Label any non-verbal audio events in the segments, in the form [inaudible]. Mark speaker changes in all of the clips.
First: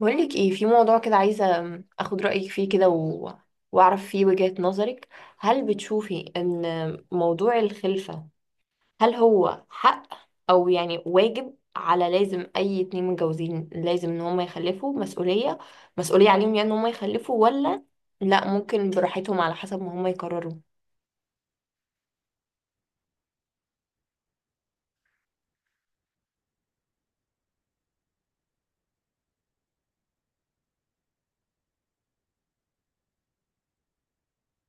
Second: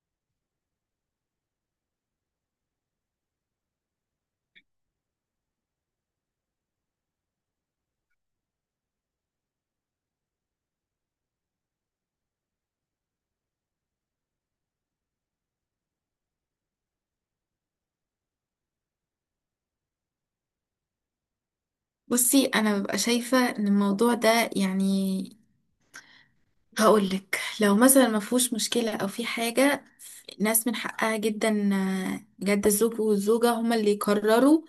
Speaker 1: بقولك ايه في موضوع كده، عايزة اخد رأيك فيه كده واعرف فيه وجهة نظرك. هل بتشوفي ان موضوع الخلفة، هل هو حق او يعني واجب، على لازم اي 2 متجوزين لازم ان هم يخلفوا، مسؤولية عليهم يعني ان هم يخلفوا، ولا لا، ممكن براحتهم على حسب ما هم يقرروا؟
Speaker 2: بصي، انا ببقى شايفه ان الموضوع ده يعني هقولك لو مثلا ما فيهوش مشكله او في حاجه، الناس من حقها جدا، بجد الزوج والزوجه هما اللي يقرروا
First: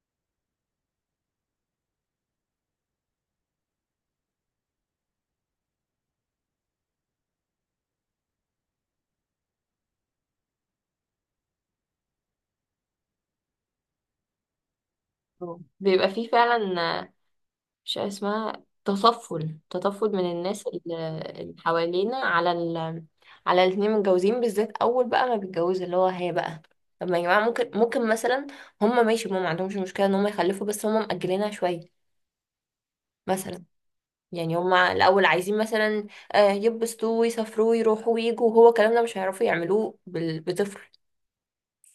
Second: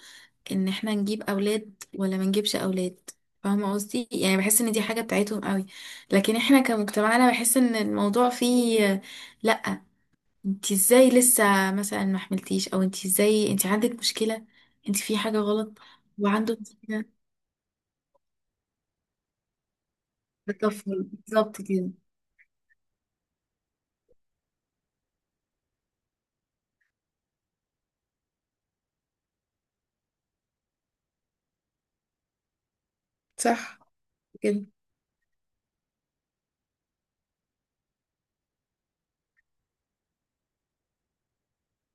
Speaker 2: ان احنا نجيب اولاد ولا ما نجيبش اولاد. فاهمه قصدي؟ يعني بحس ان دي حاجه بتاعتهم قوي. لكن احنا كمجتمعنا بحس ان الموضوع فيه لا، انت ازاي لسه مثلا ما حملتيش، او انت ازاي انت عندك مشكله، انت في حاجه
Speaker 1: اه،
Speaker 2: غلط
Speaker 1: بيبقى فيه
Speaker 2: وعنده مشكله
Speaker 1: فعلا مش عارف اسمها، تطفل، تطفل من الناس
Speaker 2: بالطفل،
Speaker 1: اللي
Speaker 2: بالظبط كده.
Speaker 1: حوالينا، على ال، على الاتنين متجوزين بالذات اول بقى ما بيتجوز، اللي هو هي بقى. طب ما يا جماعه ممكن مثلا هم ماشي، هم ما عندهمش مشكله ان هم يخلفوا، بس هم مأجلينها شويه مثلا.
Speaker 2: صح
Speaker 1: يعني
Speaker 2: كده.
Speaker 1: هم الاول عايزين مثلا، يبسطوا ويسافروا ويروحوا ويجوا، وهو الكلام ده مش هيعرفوا يعملوه بطفل.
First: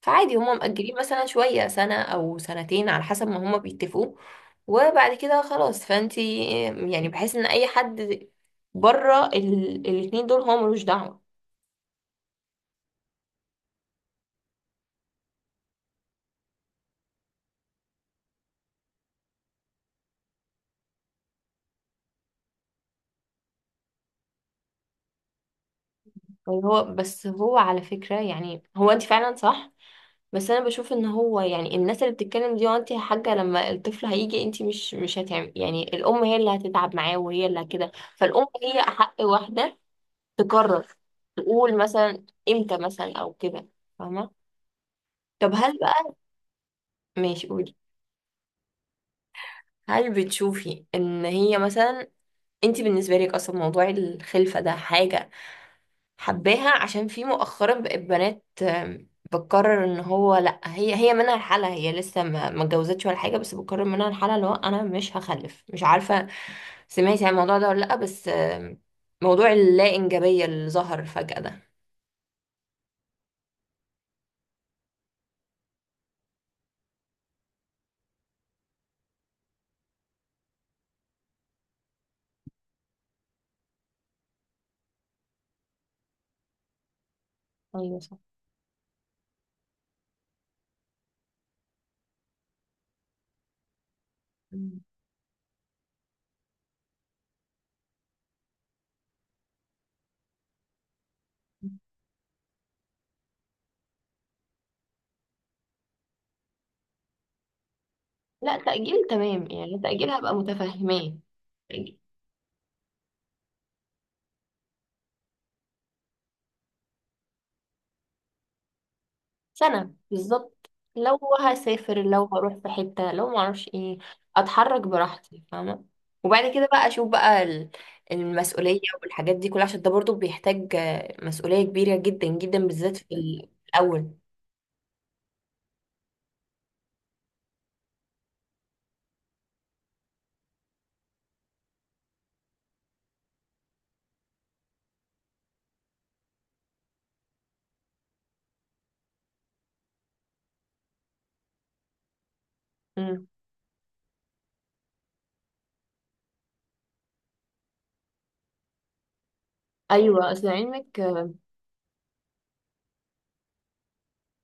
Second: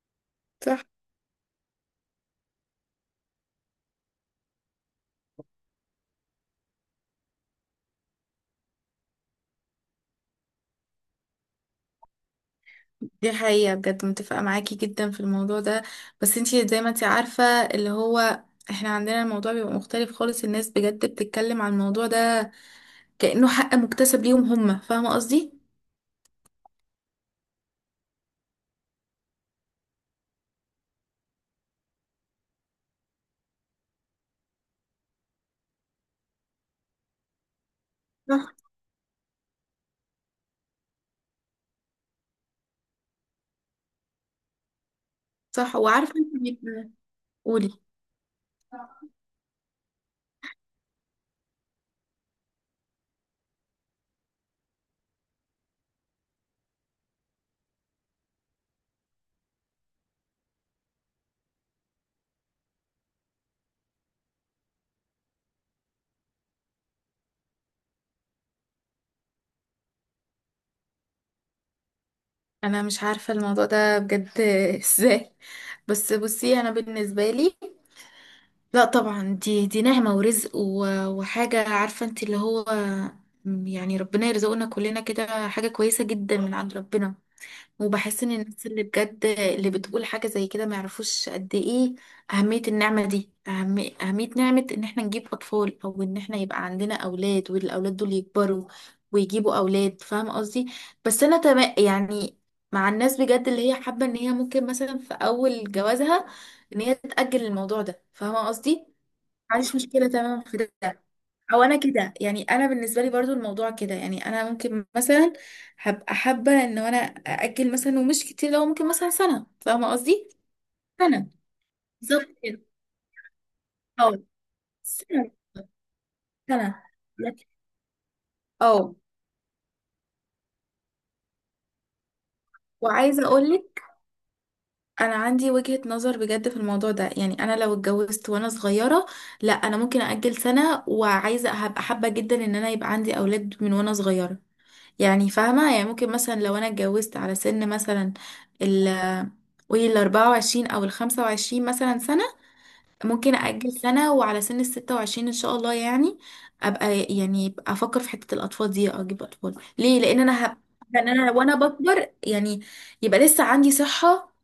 Speaker 1: فعادي هما
Speaker 2: صح
Speaker 1: مأجلين مثلا شوية، سنة أو سنتين على حسب ما هما بيتفقوا، وبعد كده خلاص. فانتي يعني بحس ان اي حد بره الاتنين دول هو ملوش دعوة.
Speaker 2: دي حقيقة بجد، متفقة معاكي جدا في الموضوع ده. بس انتي زي ما انتي عارفة، اللي هو احنا عندنا الموضوع بيبقى مختلف خالص، الناس بجد بتتكلم عن الموضوع ده كأنه حق مكتسب ليهم هما، فاهمة قصدي؟
Speaker 1: يعني هو، بس هو على فكرة، يعني هو انت فعلا صح، بس انا بشوف ان هو يعني الناس اللي بتتكلم دي، وانت يا حاجة لما الطفل هيجي انت مش هتعمل، يعني الام هي اللي هتتعب معاه وهي اللي كده، فالام
Speaker 2: صح.
Speaker 1: هي احق واحدة تقرر، تقول مثلا امتى مثلا او كده، فاهمة؟ طب هل
Speaker 2: صح.
Speaker 1: بقى،
Speaker 2: وعارفة انتي
Speaker 1: ماشي
Speaker 2: قولي.
Speaker 1: قولي. هل بتشوفي ان هي مثلا، انت بالنسبه لك اصلا موضوع الخلفه ده حاجه حباها؟ عشان في مؤخرا بقت بنات، بتقرر ان هو لا، هي هي منها الحالة، هي لسه ما اتجوزتش ولا حاجه، بس بتقرر منها الحالة اللي هو انا مش هخلف. مش عارفه سمعتي عن الموضوع ده ولا لا، بس موضوع اللا انجابيه اللي ظهر فجاه ده.
Speaker 2: انا مش عارفة الموضوع ده بجد [laughs] ازاي. بس بصي، انا بالنسبة لي، لا طبعا دي نعمة ورزق وحاجة، عارفة انت اللي هو يعني ربنا يرزقنا كلنا كده، حاجة كويسة جدا من عند ربنا.
Speaker 1: ايوه صح.
Speaker 2: وبحس ان الناس اللي بجد اللي بتقول حاجة زي كده ما يعرفوش قد ايه أهمية النعمة دي، أهم أهمية نعمة
Speaker 1: مم.
Speaker 2: ان احنا نجيب أطفال او ان احنا يبقى عندنا أولاد، والأولاد دول يكبروا ويجيبوا أولاد، فاهم قصدي. بس انا تمام يعني مع الناس بجد اللي هي حابة ان هي ممكن مثلا في اول جوازها ان هي تتأجل الموضوع ده، فاهمة
Speaker 1: لا
Speaker 2: قصدي.
Speaker 1: تأجيل تمام،
Speaker 2: ما عنديش
Speaker 1: يعني
Speaker 2: مشكلة،
Speaker 1: تأجيل هبقى
Speaker 2: تمام في ده.
Speaker 1: متفهماه.
Speaker 2: او انا كده، يعني انا بالنسبة لي برضو الموضوع كده، يعني انا ممكن مثلا هبقى حابة ان انا اجل مثلا، ومش كتير، لو ممكن مثلا سنة، فاهمة
Speaker 1: سنة
Speaker 2: قصدي.
Speaker 1: بالظبط، لو
Speaker 2: سنة
Speaker 1: هسافر،
Speaker 2: بالظبط
Speaker 1: لو هروح في
Speaker 2: كده،
Speaker 1: حتة، لو معرفش ايه،
Speaker 2: اه،
Speaker 1: اتحرك
Speaker 2: سنة،
Speaker 1: براحتي، فاهمة؟ وبعد كده
Speaker 2: سنة
Speaker 1: بقى اشوف بقى
Speaker 2: لكن-
Speaker 1: المسؤولية
Speaker 2: اه.
Speaker 1: والحاجات دي كلها، عشان ده برضو بيحتاج مسؤولية كبيرة جدا جدا بالذات في
Speaker 2: وعايزة اقولك
Speaker 1: الأول.
Speaker 2: انا عندي وجهة نظر بجد في الموضوع ده، يعني انا لو اتجوزت وانا صغيرة، لا انا ممكن اجل سنة، وعايزة هبقى حابة جدا ان انا يبقى عندي اولاد من وانا صغيرة. يعني فاهمة، يعني ممكن مثلا لو أنا اتجوزت على سن مثلا ال قولي 24 أو 25 مثلا سنة،
Speaker 1: مم.
Speaker 2: ممكن أأجل سنة وعلى سن 26 إن شاء الله، يعني أبقى أفكر في حتة الأطفال دي، أجيب أطفال ليه؟
Speaker 1: ايوه اصل علمك
Speaker 2: لأن أنا وأنا بكبر، يعني يبقى لسه عندي صحة.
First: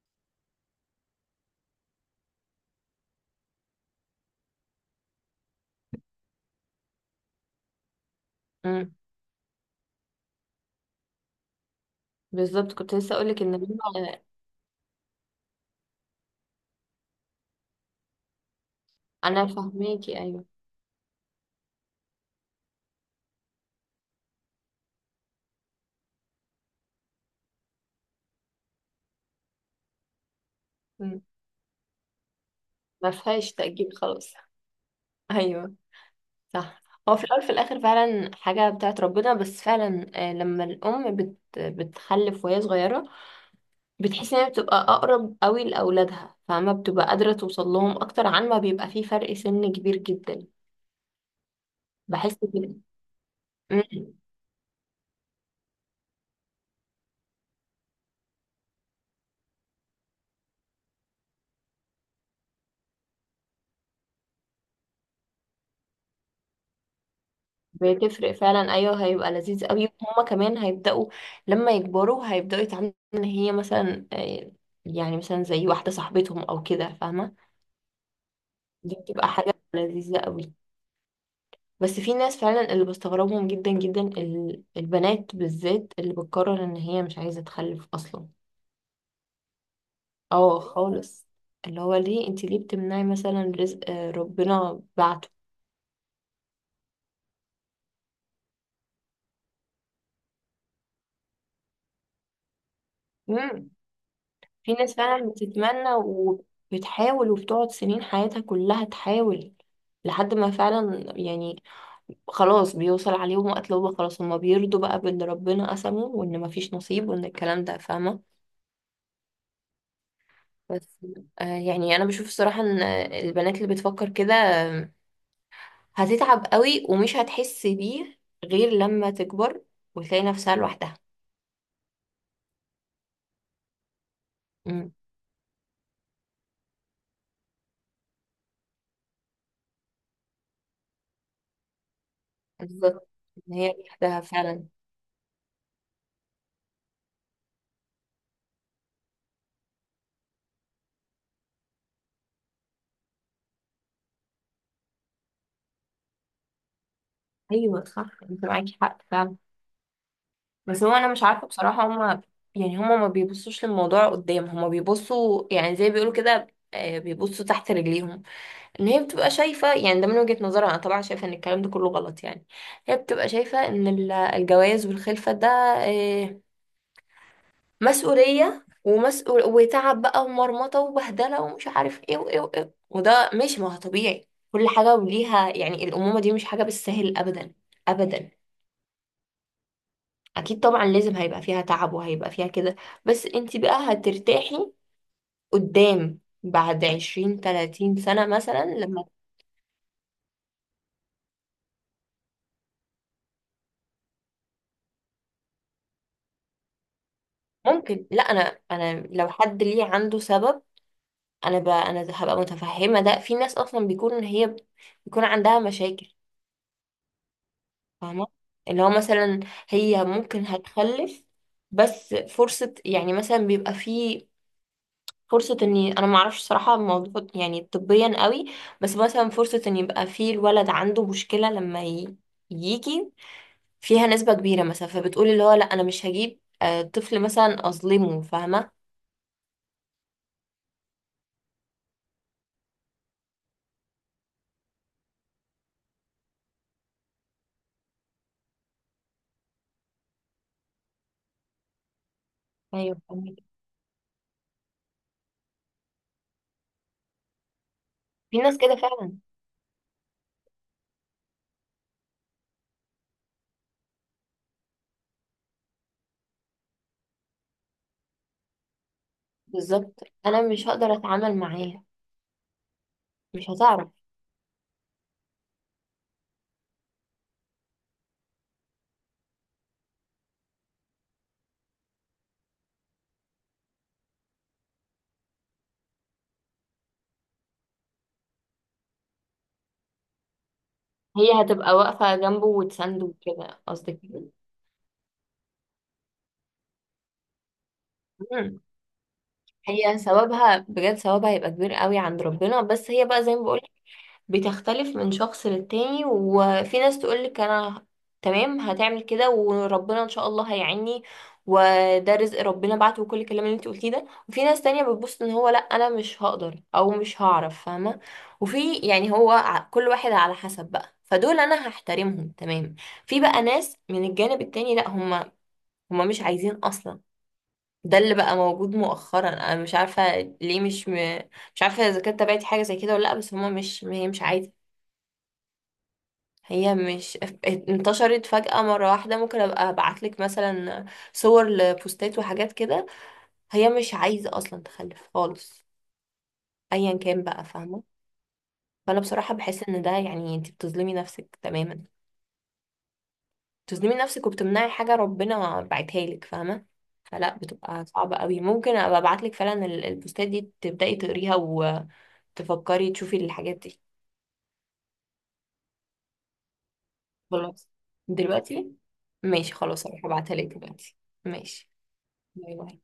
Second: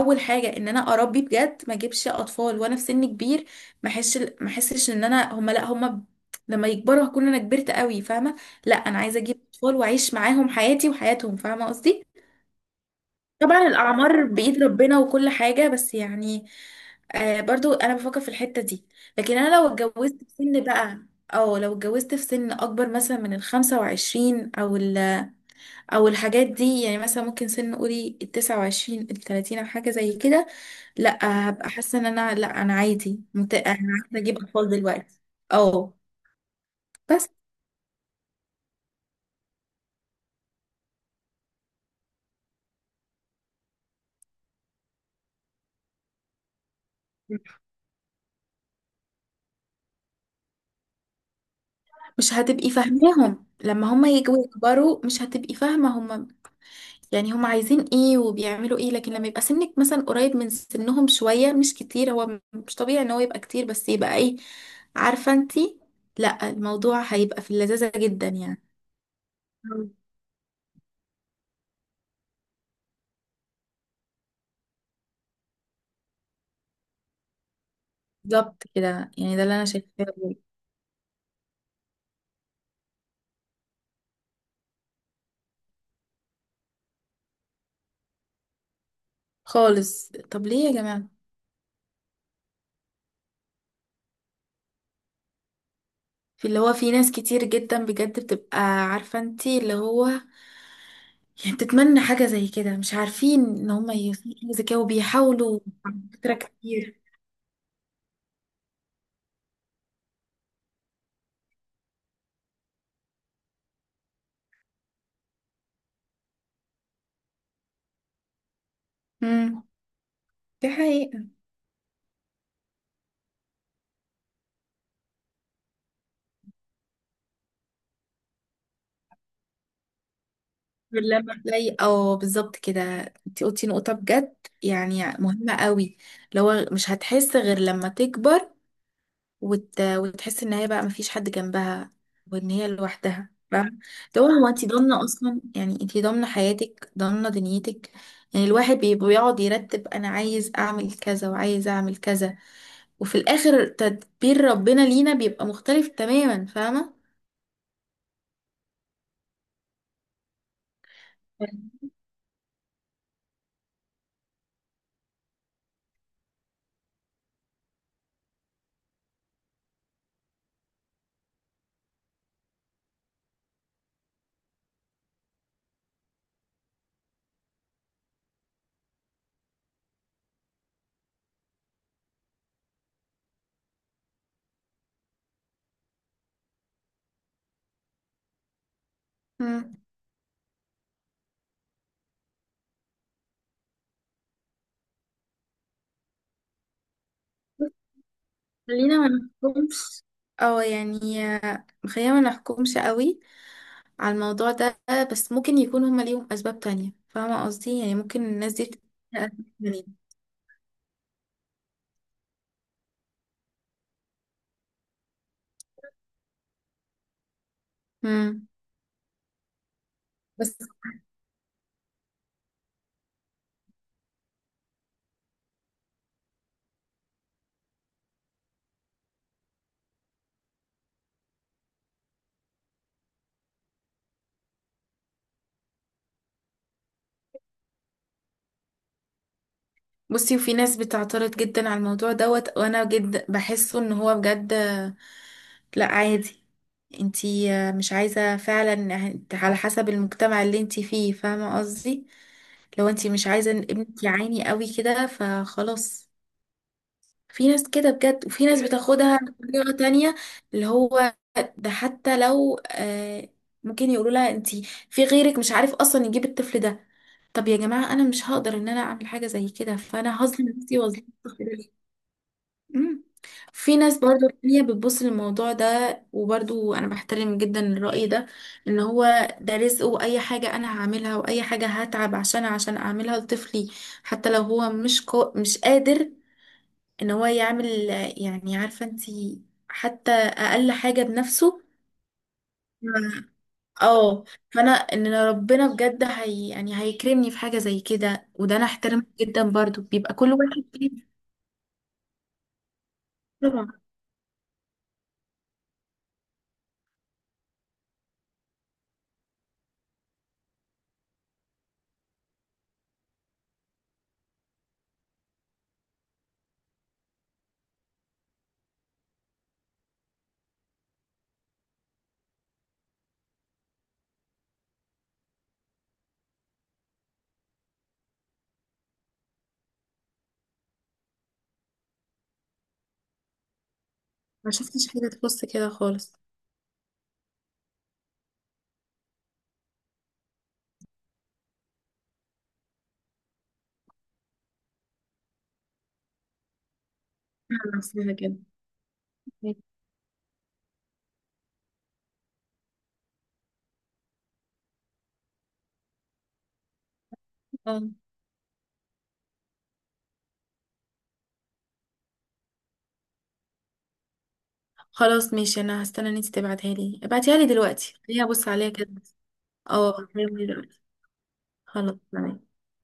Speaker 2: أول حاجة إن أنا أربي بجد، ما أجيبش أطفال وأنا في سن كبير. ما أحسش إن أنا، هما لأ، هما لما يكبروا هكون أنا كبرت قوي، فاهمة؟ لأ،
Speaker 1: مم.
Speaker 2: أنا عايزة أجيب أطفال وأعيش معاهم حياتي وحياتهم، فاهمة قصدي؟
Speaker 1: بالظبط، كنت لسه اقولك ان
Speaker 2: طبعا
Speaker 1: هو-
Speaker 2: الأعمار بإيد ربنا وكل حاجة، بس يعني برضو أنا بفكر في الحتة دي. لكن
Speaker 1: انا
Speaker 2: أنا لو
Speaker 1: فاهماكي
Speaker 2: اتجوزت في
Speaker 1: ايوه.
Speaker 2: سن بقى، أو لو اتجوزت في سن أكبر مثلا من 25 أو الحاجات دي، يعني مثلا ممكن سن قولي 29، 30، أو حاجة زي كده. لأ،
Speaker 1: مم.
Speaker 2: هبقى حاسة إن أنا لأ، أنا
Speaker 1: ما
Speaker 2: عادي
Speaker 1: فيهاش
Speaker 2: أنا
Speaker 1: تأجيل
Speaker 2: عايزة
Speaker 1: خلاص
Speaker 2: أجيب أطفال دلوقتي،
Speaker 1: [laughs] ايوه
Speaker 2: أه.
Speaker 1: صح. هو في
Speaker 2: بس
Speaker 1: الأول في الآخر فعلا حاجة بتاعت ربنا، بس فعلا لما الأم بتخلف وهي صغيرة، بتحس إن هي بتبقى أقرب قوي لأولادها، فما بتبقى قادرة توصل لهم أكتر عن ما بيبقى فيه فرق سن كبير جدا.
Speaker 2: مش
Speaker 1: بحس
Speaker 2: هتبقي
Speaker 1: كده.
Speaker 2: فاهماهم لما هما
Speaker 1: أمم.
Speaker 2: يجوا يكبروا، مش هتبقي فاهمة هما يعني هم عايزين ايه وبيعملوا ايه. لكن لما يبقى سنك مثلا قريب من سنهم شوية مش كتير، هو مش طبيعي ان هو يبقى كتير، بس يبقى ايه، عارفة انتي، لا الموضوع هيبقى في اللذاذة جدا
Speaker 1: بتفرق
Speaker 2: يعني.
Speaker 1: فعلا أيوه، هيبقى لذيذ قوي.
Speaker 2: مم.
Speaker 1: هما كمان هيبدأوا لما يكبروا، هيبدأوا يتعاملوا إن هي مثلا يعني مثلا زي واحدة صاحبتهم أو كده، فاهمة؟
Speaker 2: بالظبط
Speaker 1: دي
Speaker 2: كده،
Speaker 1: بتبقى
Speaker 2: يعني ده
Speaker 1: حاجة
Speaker 2: اللي انا شايفاه
Speaker 1: لذيذة
Speaker 2: بجد.
Speaker 1: قوي. بس في ناس فعلا اللي بستغربهم جدا جدا، البنات بالذات اللي بتقرر ان هي مش عايزة تخلف اصلا.
Speaker 2: خالص، طب
Speaker 1: اه
Speaker 2: ليه يا جماعة؟
Speaker 1: خالص. اللي هو ليه؟ انت ليه بتمنعي مثلا رزق، ربنا بعته.
Speaker 2: في اللي هو في ناس كتير جدا بجد بتبقى عارفة انتي اللي هو يعني بتتمنى حاجة زي كده، مش عارفين
Speaker 1: مم.
Speaker 2: ان هم يوصلوا لحاجة زي
Speaker 1: في
Speaker 2: كده
Speaker 1: ناس فعلا
Speaker 2: وبيحاولوا،
Speaker 1: بتتمنى
Speaker 2: على فكرة، كتير.
Speaker 1: وبتحاول وبتقعد سنين حياتها كلها تحاول، لحد ما فعلا يعني خلاص بيوصل عليهم وقت اللي هو خلاص، هما بيرضوا بقى باللي ربنا قسمه، وان مفيش نصيب، وان الكلام ده، فاهمة؟
Speaker 2: امم، دي
Speaker 1: بس
Speaker 2: حقيقة.
Speaker 1: يعني انا بشوف الصراحة ان البنات اللي بتفكر كده هتتعب قوي ومش هتحس بيه، غير لما تكبر وتلاقي نفسها لوحدها.
Speaker 2: لما تلاقي، اه بالظبط كده. انت قلتي نقطة بجد
Speaker 1: امم
Speaker 2: يعني مهمة قوي. لو مش هتحس غير لما تكبر وتحس ان هي بقى مفيش حد جنبها، وان هي
Speaker 1: بالظبط،
Speaker 2: لوحدها،
Speaker 1: ان هي
Speaker 2: فاهمة.
Speaker 1: لوحدها
Speaker 2: لو هو
Speaker 1: فعلا.
Speaker 2: انت ضامنة اصلا، يعني انت ضامنة حياتك، ضامنة دنيتك. يعني الواحد بيقعد يرتب، انا عايز اعمل كذا وعايز اعمل كذا، وفي الاخر تدبير ربنا لينا بيبقى مختلف تماما، فاهمة.
Speaker 1: ايوه صح، انت معاكي حق فعلا. بس هو انا مش عارفة بصراحة هما، يعني هما ما بيبصوش للموضوع قدام، هما بيبصوا يعني زي بيقولوا كده، بيبصوا تحت رجليهم. ان هي بتبقى شايفة يعني، ده من وجهة نظرها، انا طبعا شايفة ان الكلام ده كله غلط يعني. هي بتبقى شايفة ان الجواز والخلفة ده آه، مسؤولية، ومسؤول وتعب بقى، ومرمطة وبهدلة، ومش عارف ايه وايه وايه، وده مش، ما هو طبيعي كل حاجة وليها، يعني الأمومة دي مش حاجة بالسهل أبدا، أبدا.
Speaker 2: مم.
Speaker 1: أكيد طبعا لازم هيبقى فيها تعب، وهيبقى فيها كده، بس انت بقى هترتاحي قدام بعد 20 30 سنة مثلا
Speaker 2: خلينا
Speaker 1: لما.
Speaker 2: ما نحكمش، او يعني خلينا ما نحكمش قوي على الموضوع ده. بس ممكن يكون هما ليهم اسباب تانية، فاهمة قصدي، يعني
Speaker 1: ممكن، لا
Speaker 2: ممكن الناس
Speaker 1: أنا،
Speaker 2: دي
Speaker 1: أنا لو
Speaker 2: يعني
Speaker 1: حد ليه عنده سبب، انا بقى انا هبقى متفهمه. ده في ناس اصلا بيكون إن هي بيكون عندها مشاكل، فاهمه؟
Speaker 2: امم
Speaker 1: اللي هو مثلا، هي ممكن
Speaker 2: بس.
Speaker 1: هتخلف، بس فرصه يعني، مثلا بيبقى في فرصه اني انا ما اعرفش صراحه الموضوع يعني طبيا قوي، بس مثلا فرصه ان يبقى في الولد عنده مشكله لما يجي فيها نسبه كبيره مثلا، فبتقولي اللي هو لا انا مش هجيب طفل مثلا اظلمه، فاهمه؟
Speaker 2: بصي، وفي ناس بتعترض جدا على الموضوع دوت، وانا جد بحسه ان هو بجد لا عادي. انتي مش عايزة فعلا على حسب المجتمع اللي انتي فيه، فاهمة قصدي. لو
Speaker 1: ايوه
Speaker 2: انتي مش
Speaker 1: فاهمك.
Speaker 2: عايزة ان ابنك يعاني قوي كده، فخلاص. في ناس كده بجد،
Speaker 1: في
Speaker 2: وفي
Speaker 1: ناس
Speaker 2: ناس
Speaker 1: كده فعلا.
Speaker 2: بتاخدها بطريقة تانية، اللي هو ده. حتى لو ممكن يقولوا لها انتي في غيرك مش عارف اصلا يجيب الطفل ده، طب يا جماعة انا مش هقدر ان انا اعمل حاجة زي كده،
Speaker 1: بالظبط،
Speaker 2: فانا
Speaker 1: انا
Speaker 2: هظلم
Speaker 1: مش
Speaker 2: نفسي
Speaker 1: هقدر
Speaker 2: واظلم
Speaker 1: اتعامل
Speaker 2: الطفل ده ليه؟
Speaker 1: معاها،
Speaker 2: مم.
Speaker 1: مش
Speaker 2: في
Speaker 1: هتعرف.
Speaker 2: ناس برضو تانية بتبص للموضوع ده، وبرضو انا بحترم جدا الرأي ده، ان هو ده رزق، واي حاجة انا هعملها واي حاجة هتعب عشان اعملها لطفلي، حتى لو هو مش قادر ان هو يعمل، يعني عارفة انتي، حتى اقل حاجة
Speaker 1: هي
Speaker 2: بنفسه.
Speaker 1: هتبقى واقفة جنبه وتسنده
Speaker 2: مم.
Speaker 1: وكده قصدك كده؟
Speaker 2: اه. فانا ان ربنا بجد هي يعني هيكرمني في حاجة زي كده، وده
Speaker 1: مم.
Speaker 2: انا احترمه جدا، برضو
Speaker 1: هي
Speaker 2: بيبقى كل
Speaker 1: ثوابها
Speaker 2: واحد فيه،
Speaker 1: بجد، ثوابها هيبقى كبير قوي عند ربنا، بس هي بقى زي ما
Speaker 2: طبعا.
Speaker 1: بقولك، بتختلف من شخص للتاني. وفي ناس تقولك أنا تمام هتعمل كده، وربنا إن شاء الله هيعيني، وده رزق ربنا بعته، وكل الكلام اللي انت قلتيه ده. وفي ناس تانية بتبص ان هو لا، انا مش هقدر او مش هعرف، فاهمة؟ وفي يعني هو كل واحد على حسب بقى، فدول انا هحترمهم تمام. في بقى ناس من الجانب التاني، لا هم هما مش عايزين اصلا. ده اللي بقى موجود مؤخرا، انا مش عارفه ليه مش مش عارفه اذا كانت تابعتي حاجه زي كده ولا لا، بس هما مش، هي مش عايزه.
Speaker 2: ما شفتش حاجة تخص كده خالص.
Speaker 1: هي مش [laughs] انتشرت فجأة مرة واحدة، ممكن ابقى ابعتلك مثلا صور لبوستات وحاجات كده. هي مش عايزة اصلا تخلف خالص، ايا كان بقى،
Speaker 2: أنا
Speaker 1: فاهمة؟
Speaker 2: نفسها كده.
Speaker 1: فانا بصراحة بحس ان ده يعني انت بتظلمي نفسك تماما، تظلمي نفسك، وبتمنعي حاجة ربنا بعتها لك، فاهمة؟ فلا، بتبقى
Speaker 2: اه،
Speaker 1: صعبة قوي. ممكن ابقى ابعت لك فعلا البوستات دي تبدأي تقريها، وتفكري تشوفي الحاجات دي.
Speaker 2: خلاص ماشي، انا هستنى ان انتي تبعتها لي، ابعتيها لي
Speaker 1: خلاص،
Speaker 2: دلوقتي خليني ابص عليها
Speaker 1: دلوقتي.
Speaker 2: كده.
Speaker 1: ماشي خلاص،
Speaker 2: اه،
Speaker 1: هروح ابعتها
Speaker 2: هبعتها
Speaker 1: لك
Speaker 2: لي دلوقتي.
Speaker 1: دلوقتي. ماشي.
Speaker 2: خلاص
Speaker 1: باي
Speaker 2: تمام.
Speaker 1: باي.